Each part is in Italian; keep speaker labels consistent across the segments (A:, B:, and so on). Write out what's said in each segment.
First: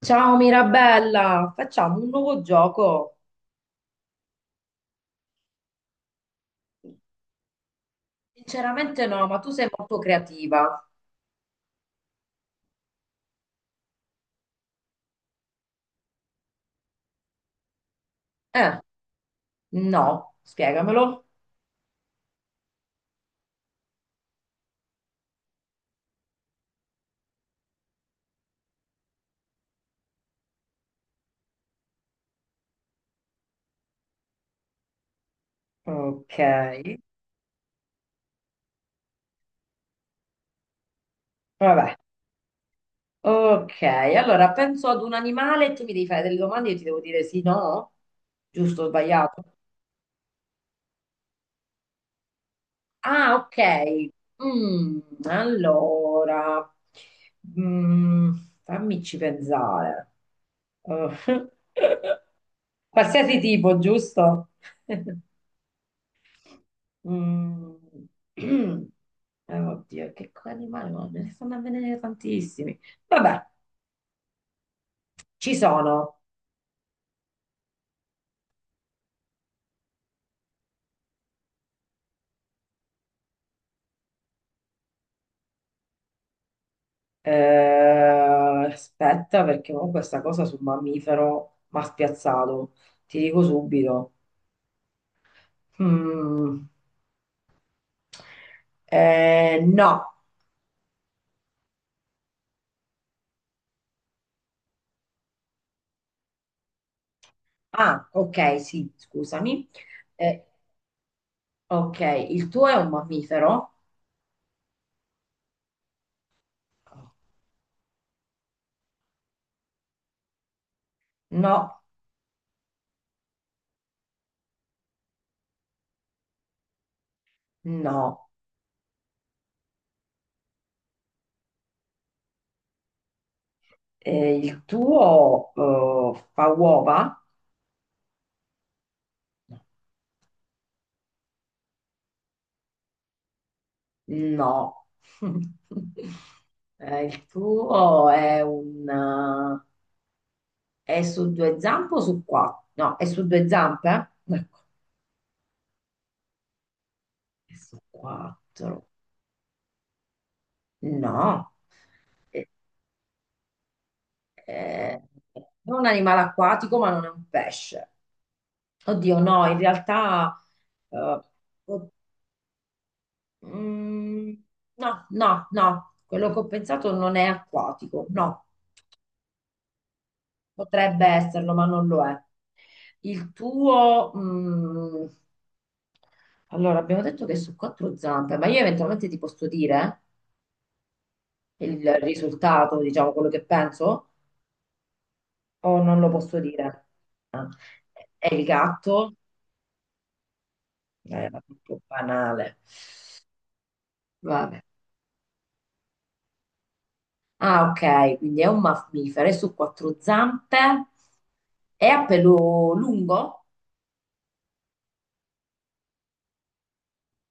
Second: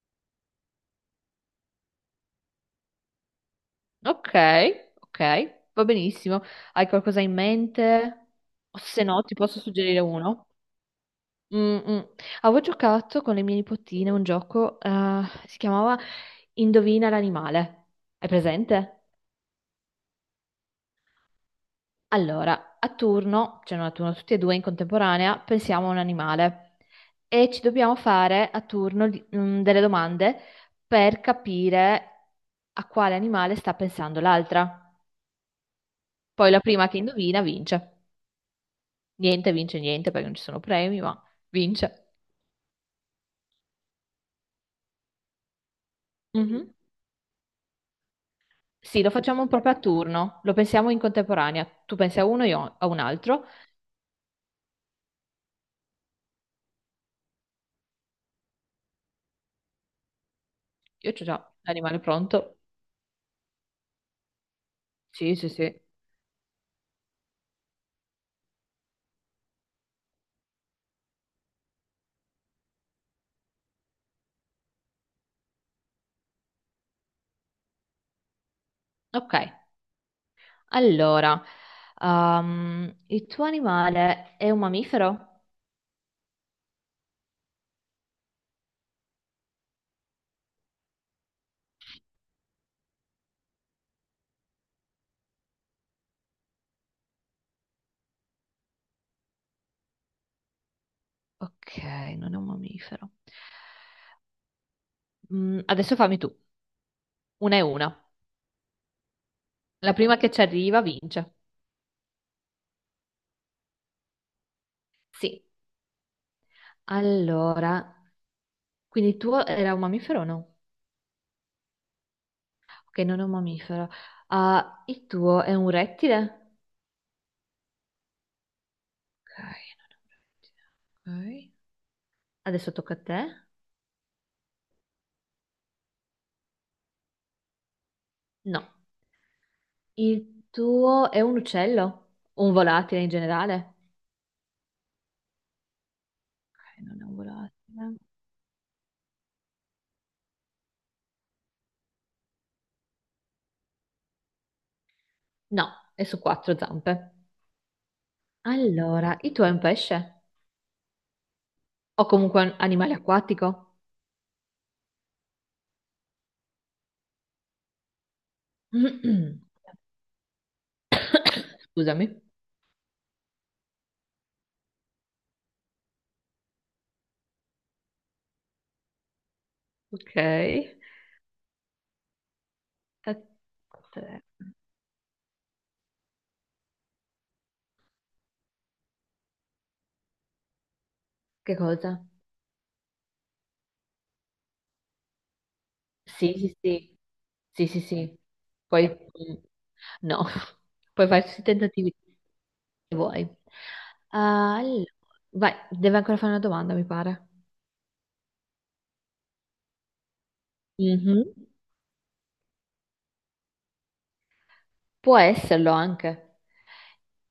A: Ciao Mirabella, facciamo un nuovo gioco.
B: Ok, ok, va benissimo. Hai qualcosa in mente? O se
A: Sinceramente
B: no,
A: no,
B: ti
A: ma tu
B: posso
A: sei molto
B: suggerire uno.
A: creativa.
B: Mm, mm. Avevo giocato con le mie nipotine un gioco, si chiamava Indovina l'animale. Hai
A: Eh,
B: presente?
A: no, spiegamelo.
B: Allora, a turno, cioè non a turno, tutti e due in contemporanea, pensiamo a un animale e ci dobbiamo fare a turno delle domande per capire a quale animale sta pensando l'altra.
A: Ok,
B: Poi la prima che indovina vince. Niente, vince niente perché non ci sono premi, ma
A: vabbè.
B: vince.
A: Ok, allora penso ad un animale e tu mi devi fare delle domande e
B: Mhm.
A: io ti devo dire sì, no? Giusto o
B: Sì, lo facciamo
A: sbagliato?
B: proprio a turno, lo pensiamo in contemporanea. Tu pensi a uno, io a un
A: Ah,
B: altro.
A: ok. Mm, allora, mm, fammici pensare. Eh,
B: Io c'ho già l'animale pronto.
A: Qualsiasi tipo, giusto?
B: Sì, sì, sì.
A: Mm. Oddio, che animale, no, me ne stanno avvenendo tantissimi. Vabbè, ci sono.
B: Ok, allora, il tuo animale è un mammifero?
A: Aspetta, perché ho questa cosa sul mammifero mi ha spiazzato. Ti dico subito. Mm. No.
B: Ok, non è un mammifero. Mm, adesso fammi tu, una e una.
A: Ah, ok, sì, scusami.
B: La prima che ci
A: Eh,
B: arriva vince.
A: ok, il tuo è un mammifero?
B: Sì, allora, quindi il tuo era un mammifero o no?
A: No,
B: Che non è un mammifero. Ah, il tuo è un rettile?
A: no.
B: Ok, non è un rettile. Ok. Adesso tocca a te.
A: Il tuo fa uova?
B: No. Il tuo è un uccello? O un volatile in generale?
A: No.
B: Ok, non
A: Eh,
B: è un
A: il
B: volatile.
A: tuo è un... eh, è su due zampe o su quattro? No, è su due zampe? Ecco,
B: No, è su quattro zampe.
A: è su quattro.
B: Allora, il tuo è un pesce?
A: No.
B: O comunque
A: Eh,
B: un animale acquatico?
A: eh, è un animale acquatico, ma non è un pesce. Oddio, no, in realtà, eh, oh,
B: Scusami.
A: mm, no, no, no. Quello che ho pensato non è acquatico, no.
B: Ok.
A: Potrebbe esserlo, ma non lo è. Il tuo, allora, abbiamo detto che è su quattro zampe, ma io eventualmente ti posso dire
B: Che
A: il
B: cosa?
A: risultato, diciamo, quello che penso, o non lo
B: Sì,
A: posso
B: sì,
A: dire?
B: sì,
A: Ah.
B: sì, sì, sì.
A: È il
B: Poi
A: gatto?
B: no, puoi fare
A: È
B: tutti i
A: un po'
B: tentativi
A: banale.
B: che vuoi. Ah,
A: Vabbè.
B: allora, vai, deve ancora fare una domanda, mi pare.
A: Ah, ok, quindi è un mammifero, è su quattro zampe,
B: Mhm.
A: è a pelo lungo?
B: Può esserlo anche.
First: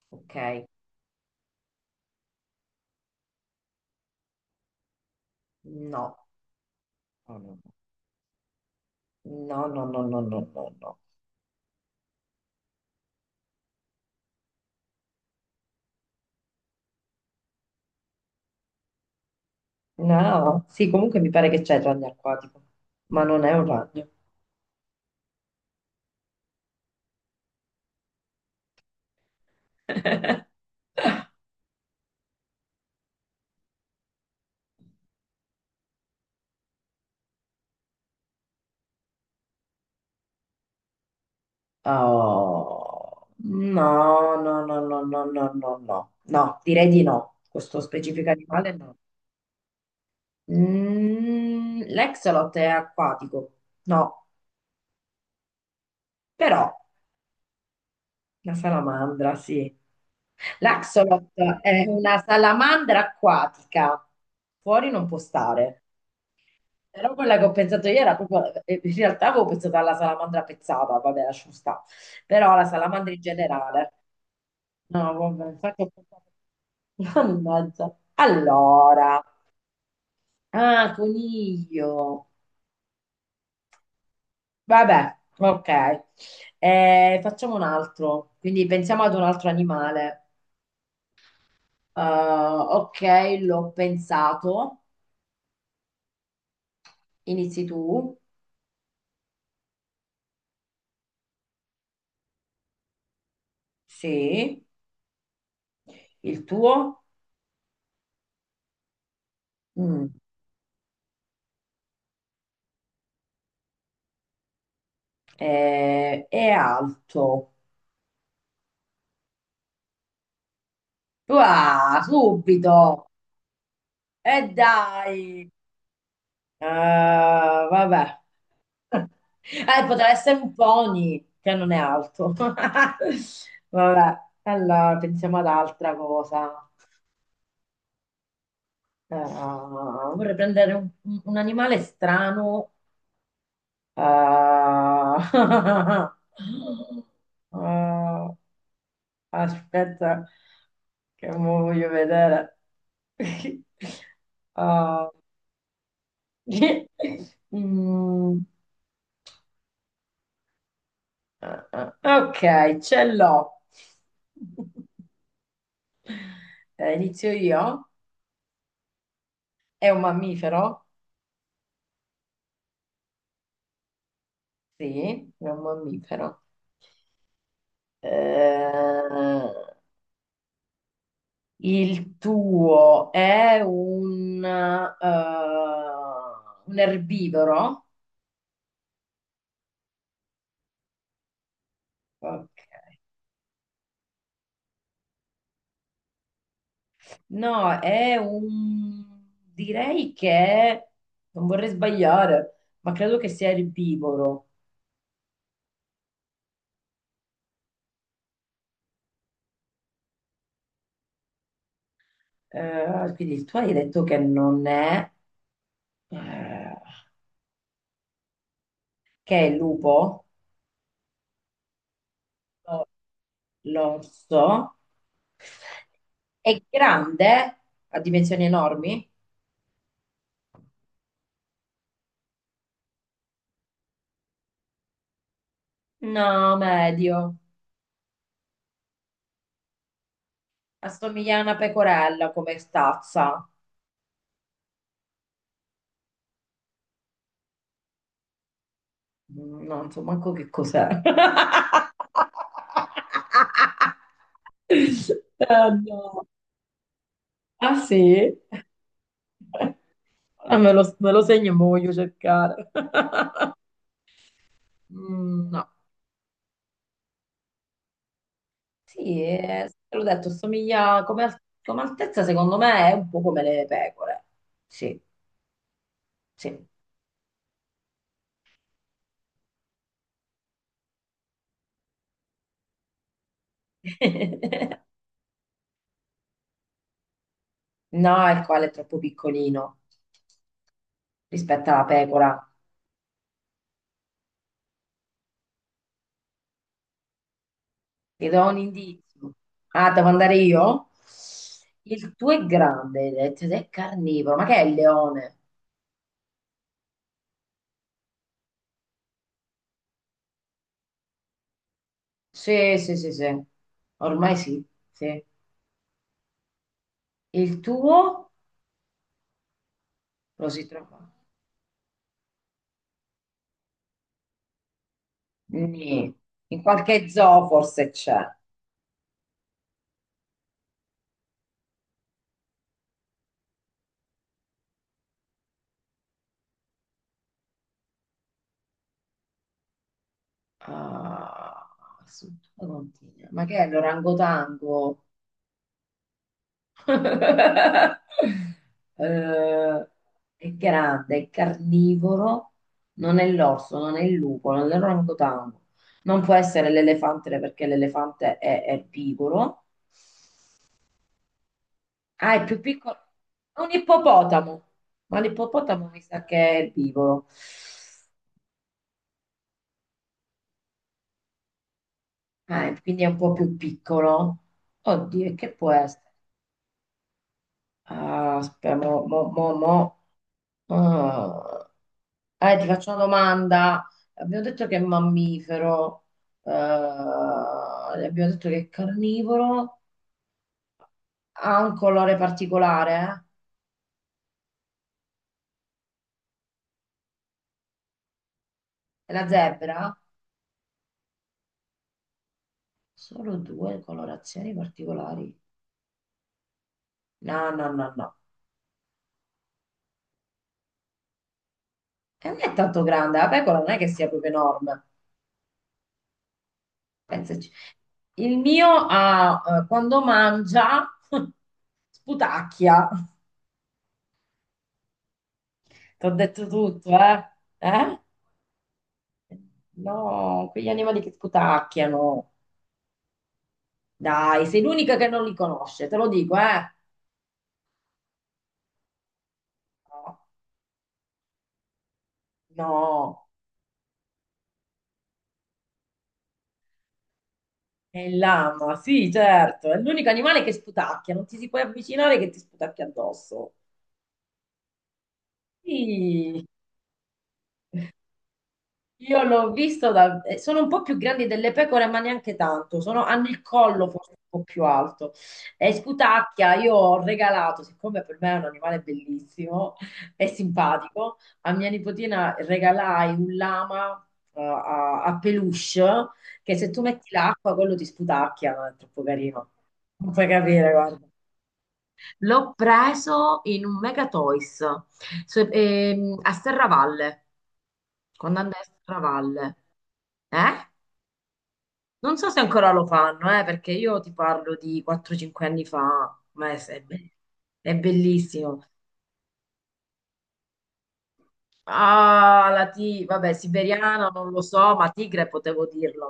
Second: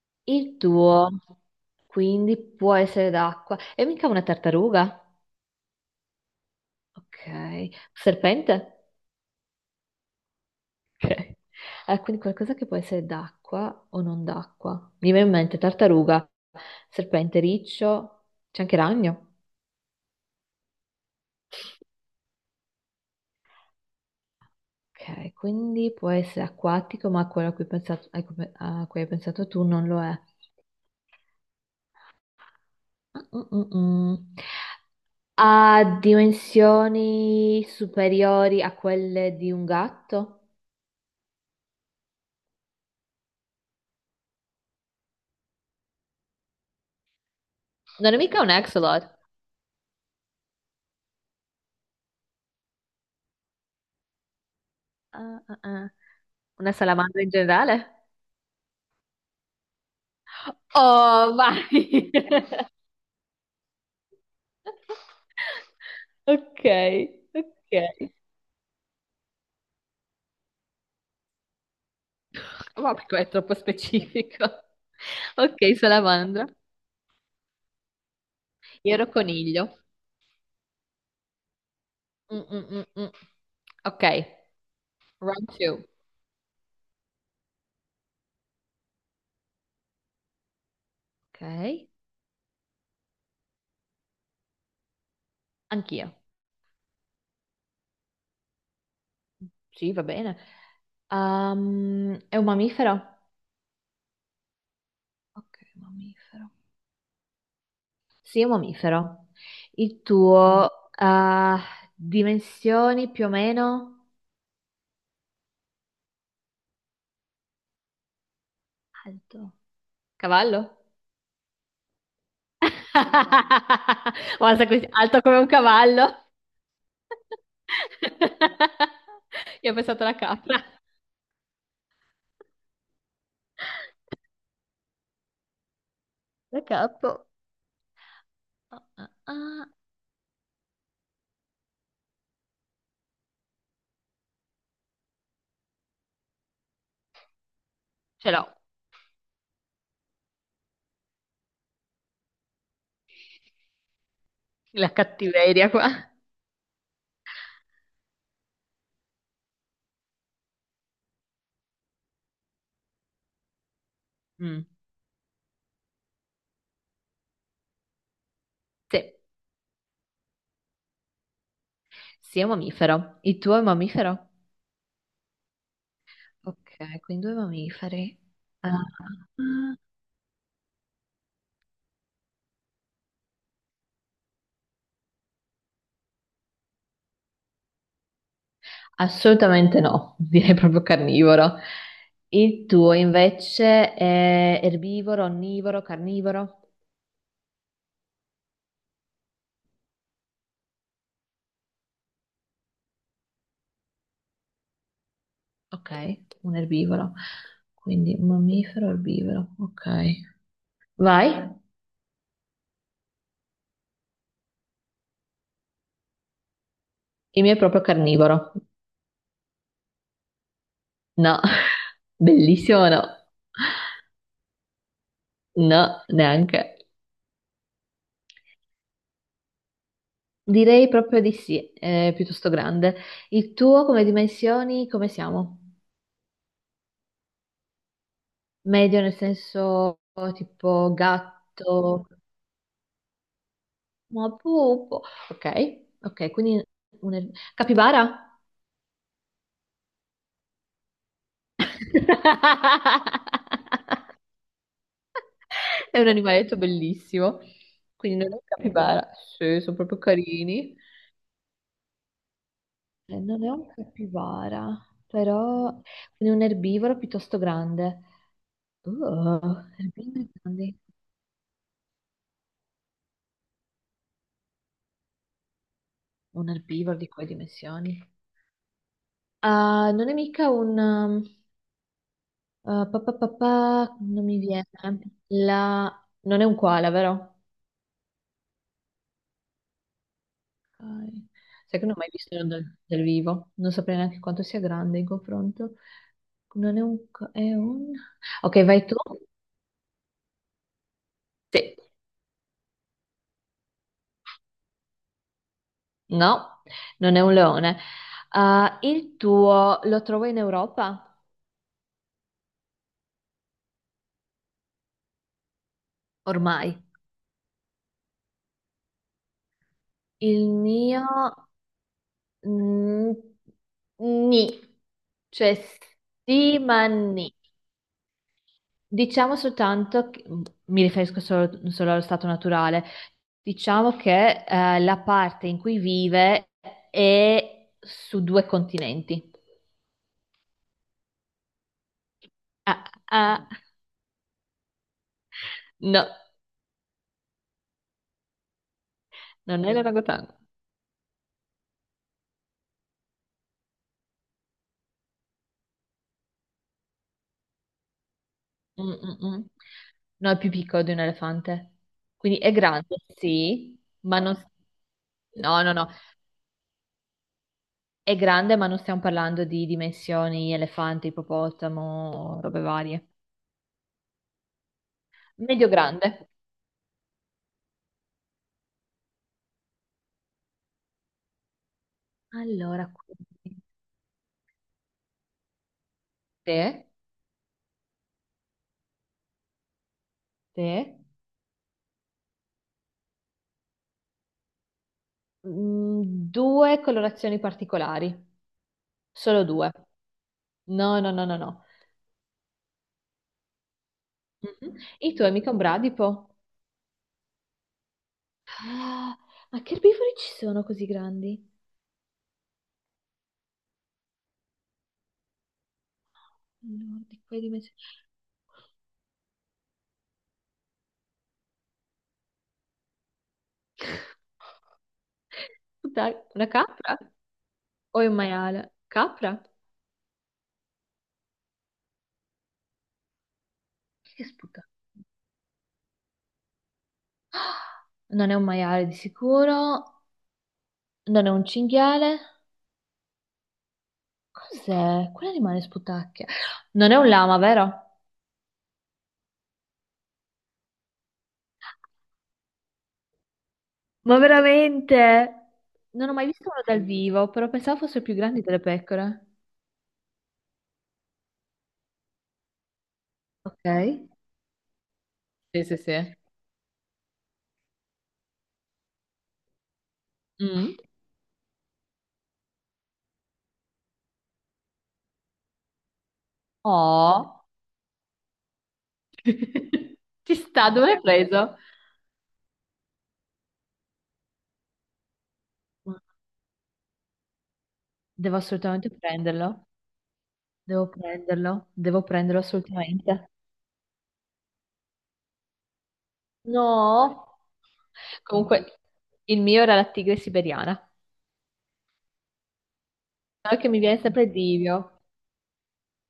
A: Ok,
B: Il tuo, quindi può essere d'acqua. E mica una tartaruga?
A: no, no,
B: Ok. Serpente?
A: no, no, no, no, no, no, no, no.
B: Ok. Ah, quindi qualcosa che può essere d'acqua o non d'acqua. Mi viene in mente tartaruga, serpente, riccio, c'è anche ragno.
A: No, sì, comunque mi pare che c'è il ragno acquatico, ma non è un ragno.
B: Ok, quindi può essere acquatico, ma quello a cui, pensato- a cui hai pensato tu non lo è. Mm, mm, mm. Ha dimensioni superiori a quelle di un gatto?
A: Oh, no, no, no, no, no, no, no, no, no, direi di no. Questo
B: Non è
A: specifico
B: mica un
A: animale no.
B: axolot.
A: L'exolot è acquatico, no,
B: Ah, ah, ah.
A: però
B: Una salamandra in generale?
A: la salamandra, sì. L'axolot
B: Oh,
A: è
B: vai!
A: una salamandra acquatica, fuori non può stare.
B: Ok,
A: Però quella che ho pensato io
B: ok.
A: era proprio, in realtà avevo pensato alla salamandra pezzata, vabbè, lasciamo stare, però alla
B: Vabbè,
A: salamandra
B: qua
A: in
B: è troppo
A: generale.
B: specifico.
A: No, vabbè,
B: Ok,
A: infatti ho pensato.
B: salamandra.
A: Mannaggia.
B: Io ero
A: Allora,
B: coniglio.
A: ah, coniglio.
B: Mm, mm, mm, mm. Ok,
A: Vabbè,
B: round two.
A: ok. Facciamo un altro, quindi pensiamo ad un altro animale.
B: Ok,
A: Ok, l'ho pensato.
B: anch'io.
A: Inizi tu.
B: Sì, va bene. È un mammifero?
A: Sì,
B: Ok,
A: il
B: mammifero.
A: tuo.
B: Sì, è un mammifero. Il
A: Mm.
B: tuo, dimensioni più o meno?
A: È alto.
B: Alto. Cavallo?
A: Ah, subito!
B: No,
A: E
B: guarda, così, alto come un
A: dai!
B: cavallo.
A: Ah, vabbè.
B: Io ho
A: Eh,
B: pensato
A: potrà
B: alla
A: essere un
B: capra.
A: pony, che non è alto. Vabbè, allora pensiamo ad altra cosa.
B: La capo. Ah, ah, ah.
A: Ah, vorrei prendere un animale strano. Ah,
B: Ce
A: ah,
B: l'ho,
A: aspetta, che mo voglio vedere.
B: la
A: Ah,
B: cattiveria qua.
A: Mm, ah, ok, ce l'ho.
B: Mm,
A: Inizio io.
B: sì,
A: È un mammifero?
B: sì, è un mammifero. Il tuo è un mammifero?
A: Sì, è un mammifero.
B: Ok, quindi due mammiferi. Ah,
A: Eh, il tuo è un erbivoro?
B: assolutamente no, direi proprio carnivoro.
A: Ok.
B: Il tuo invece è erbivoro, onnivoro, carnivoro?
A: No, è un, direi che, non vorrei sbagliare, ma credo che sia erbivoro.
B: Ok, un erbivoro. Quindi un mammifero, erbivoro. Ok. Vai.
A: Quindi tu hai detto che non è, eh,
B: Il mio è proprio carnivoro.
A: che è il lupo,
B: No,
A: o
B: bellissimo, no.
A: l'orso,
B: No,
A: è
B: neanche.
A: grande, ha dimensioni enormi?
B: Direi proprio di sì, è piuttosto grande. Il tuo come dimensioni, come siamo?
A: No, medio,
B: Medio nel senso tipo
A: assomiglia a una
B: gatto,
A: pecorella come stazza.
B: ma pupo. Ok, ok, quindi un... er-, capibara?
A: Non so manco che cos'è. Ah,
B: È un
A: no.
B: animaletto bellissimo.
A: Ah,
B: Quindi
A: sì?
B: non è un capibara. Sì, sono proprio
A: Ah, me
B: carini.
A: lo, me lo segno e me lo voglio cercare.
B: Non è un capibara,
A: No.
B: però quindi un erbivoro piuttosto grande.
A: Sì,
B: Oh,
A: te l'ho detto,
B: erbivori grandi.
A: somiglia come, come altezza, secondo me è un po' come le pecore. Sì,
B: Un
A: sì.
B: erbivoro di quelle dimensioni? Ah, non è mica un... ah, pa, pa, pa, pa, non mi viene. La... Non è un koala, vero?
A: No, il koala è troppo piccolino
B: Ok.
A: rispetto
B: Sai
A: alla
B: che non ho mai visto
A: pecora.
B: dal vivo. Non saprei neanche quanto sia grande in confronto. Non è un... co- È un...
A: Ti do un
B: Ok, vai tu.
A: indizio. Ah, devo andare io?
B: Sì.
A: Il tuo è grande, hai detto, ed è carnivoro. Ma che è il leone?
B: No, non è un leone. Ah, il tuo lo trovo in Europa?
A: Sì, sì, sì, sì. Ormai sì, sì.
B: Ormai.
A: Il tuo
B: Il
A: lo si
B: mio...
A: trova?
B: Mm, ni, cioè
A: Nì.
B: sì,
A: In
B: ma
A: qualche
B: ni.
A: zoo forse c'è.
B: Diciamo soltanto, che- mi riferisco solo allo stato naturale, diciamo che la parte in cui vive è su due continenti.
A: Ah, struttura
B: Ah,
A: continua. Ma
B: ah,
A: che è l'orangotango?
B: no, non è
A: Eh,
B: l'orangotango.
A: è grande, è carnivoro, non è l'orso, non è il lupo, non è l'orangotango. Non può essere l'elefante perché l'elefante è
B: Mm, mm, mm.
A: erbivoro.
B: No, è più piccolo di un elefante.
A: Ah,
B: Quindi
A: è
B: è
A: più
B: grande,
A: piccolo. È un
B: sì, ma non...
A: ippopotamo, ma
B: No, no, no.
A: l'ippopotamo mi sa che è erbivoro.
B: È grande, ma non stiamo parlando di dimensioni elefante, ippopotamo, robe
A: Ah, e quindi è
B: varie.
A: un po' più piccolo. Oddio, e che
B: Medio
A: può essere?
B: grande.
A: Ah, aspetta, mo, mo, mo, mo. Ah, ti faccio
B: Allora,
A: una
B: quindi
A: domanda. Abbiamo detto che è mammifero,
B: te,
A: abbiamo detto che è carnivoro,
B: te,
A: ha un colore particolare, eh?
B: mm, due colorazioni particolari,
A: È la
B: solo due.
A: zebra?
B: No, no, no, no, no.
A: Solo due colorazioni
B: Mhm. Il tuo è
A: particolari.
B: mica un bradipo?
A: No, no, no, no.
B: Ah, ma che erbivori ci sono così grandi?
A: E non è tanto grande, la pecora non è che sia proprio enorme.
B: Allora, di quelle
A: Pensaci.
B: dimensioni.
A: Il mio ha, quando mangia, sputacchia. Ti ho
B: Dai,
A: detto
B: una
A: tutto,
B: capra?
A: eh? Eh?
B: O è un maiale? Capra?
A: No, quegli animali che sputacchiano.
B: Chi è che
A: Dai, sei
B: sputa?
A: l'unica che non li conosce, te lo dico, eh?
B: Non è un maiale di sicuro,
A: No,
B: non è un cinghiale.
A: no,
B: Cos'è? Quale rimane sputacchia? Non è un lama, vero?
A: è il lama, sì, certo, è l'unico animale che sputacchia, non ti si puoi avvicinare che ti sputacchia addosso.
B: Ma veramente? Non ho mai visto
A: Sì.
B: uno dal vivo, però pensavo fosse più grande delle
A: Io
B: pecore.
A: l'ho visto, sono un po' più grandi delle pecore, ma neanche tanto, hanno il
B: Ok.
A: collo forse un po' più alto.
B: Sì,
A: E
B: sì, sì.
A: Scutacchia io ho regalato, siccome per me è un animale bellissimo e
B: Mm.
A: simpatico, a mia nipotina regalai un lama a peluche che se tu metti
B: Oh,
A: l'acqua quello ti sputacchia, no? È troppo carino. Non puoi
B: ci sta,
A: capire,
B: dove
A: guarda.
B: l'hai preso?
A: L'ho preso in un Mega Toys a Serravalle,
B: Devo
A: quando andai a
B: assolutamente
A: Serravalle.
B: prenderlo.
A: Eh?
B: Devo prenderlo, devo
A: Non so se
B: prenderlo
A: ancora lo
B: assolutamente.
A: fanno, perché io ti parlo di 4-5 anni fa, ma è, è be-
B: No.
A: è bellissimo.
B: Comunque, il mio era la tigre siberiana.
A: Ah, vabbè,
B: No, che mi viene
A: siberiana
B: sempre
A: non lo so, ma
B: Divio,
A: tigre potevo dirlo,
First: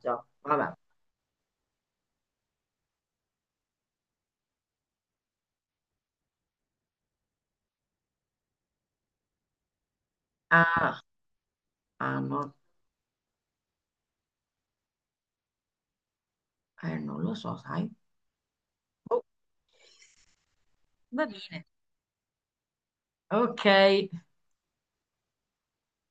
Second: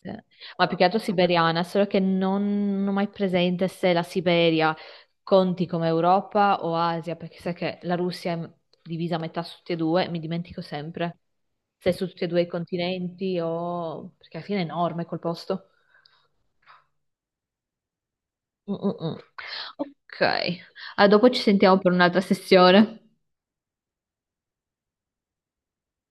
B: sì, ma
A: Vabbè.
B: più che altro siberiana, solo che non ho mai presente se la Siberia conti come Europa o Asia, perché sai che la Russia è divisa a metà su tutti e due, mi dimentico
A: Ah,
B: sempre se è su
A: ah,
B: tutti e due i
A: no,
B: continenti o... perché alla fine è enorme quel posto.
A: non lo so, sai.
B: Mm, mm, mm.
A: Oh,
B: Ok, ah,
A: va
B: dopo ci
A: bene.
B: sentiamo per un'altra sessione.
A: Ok.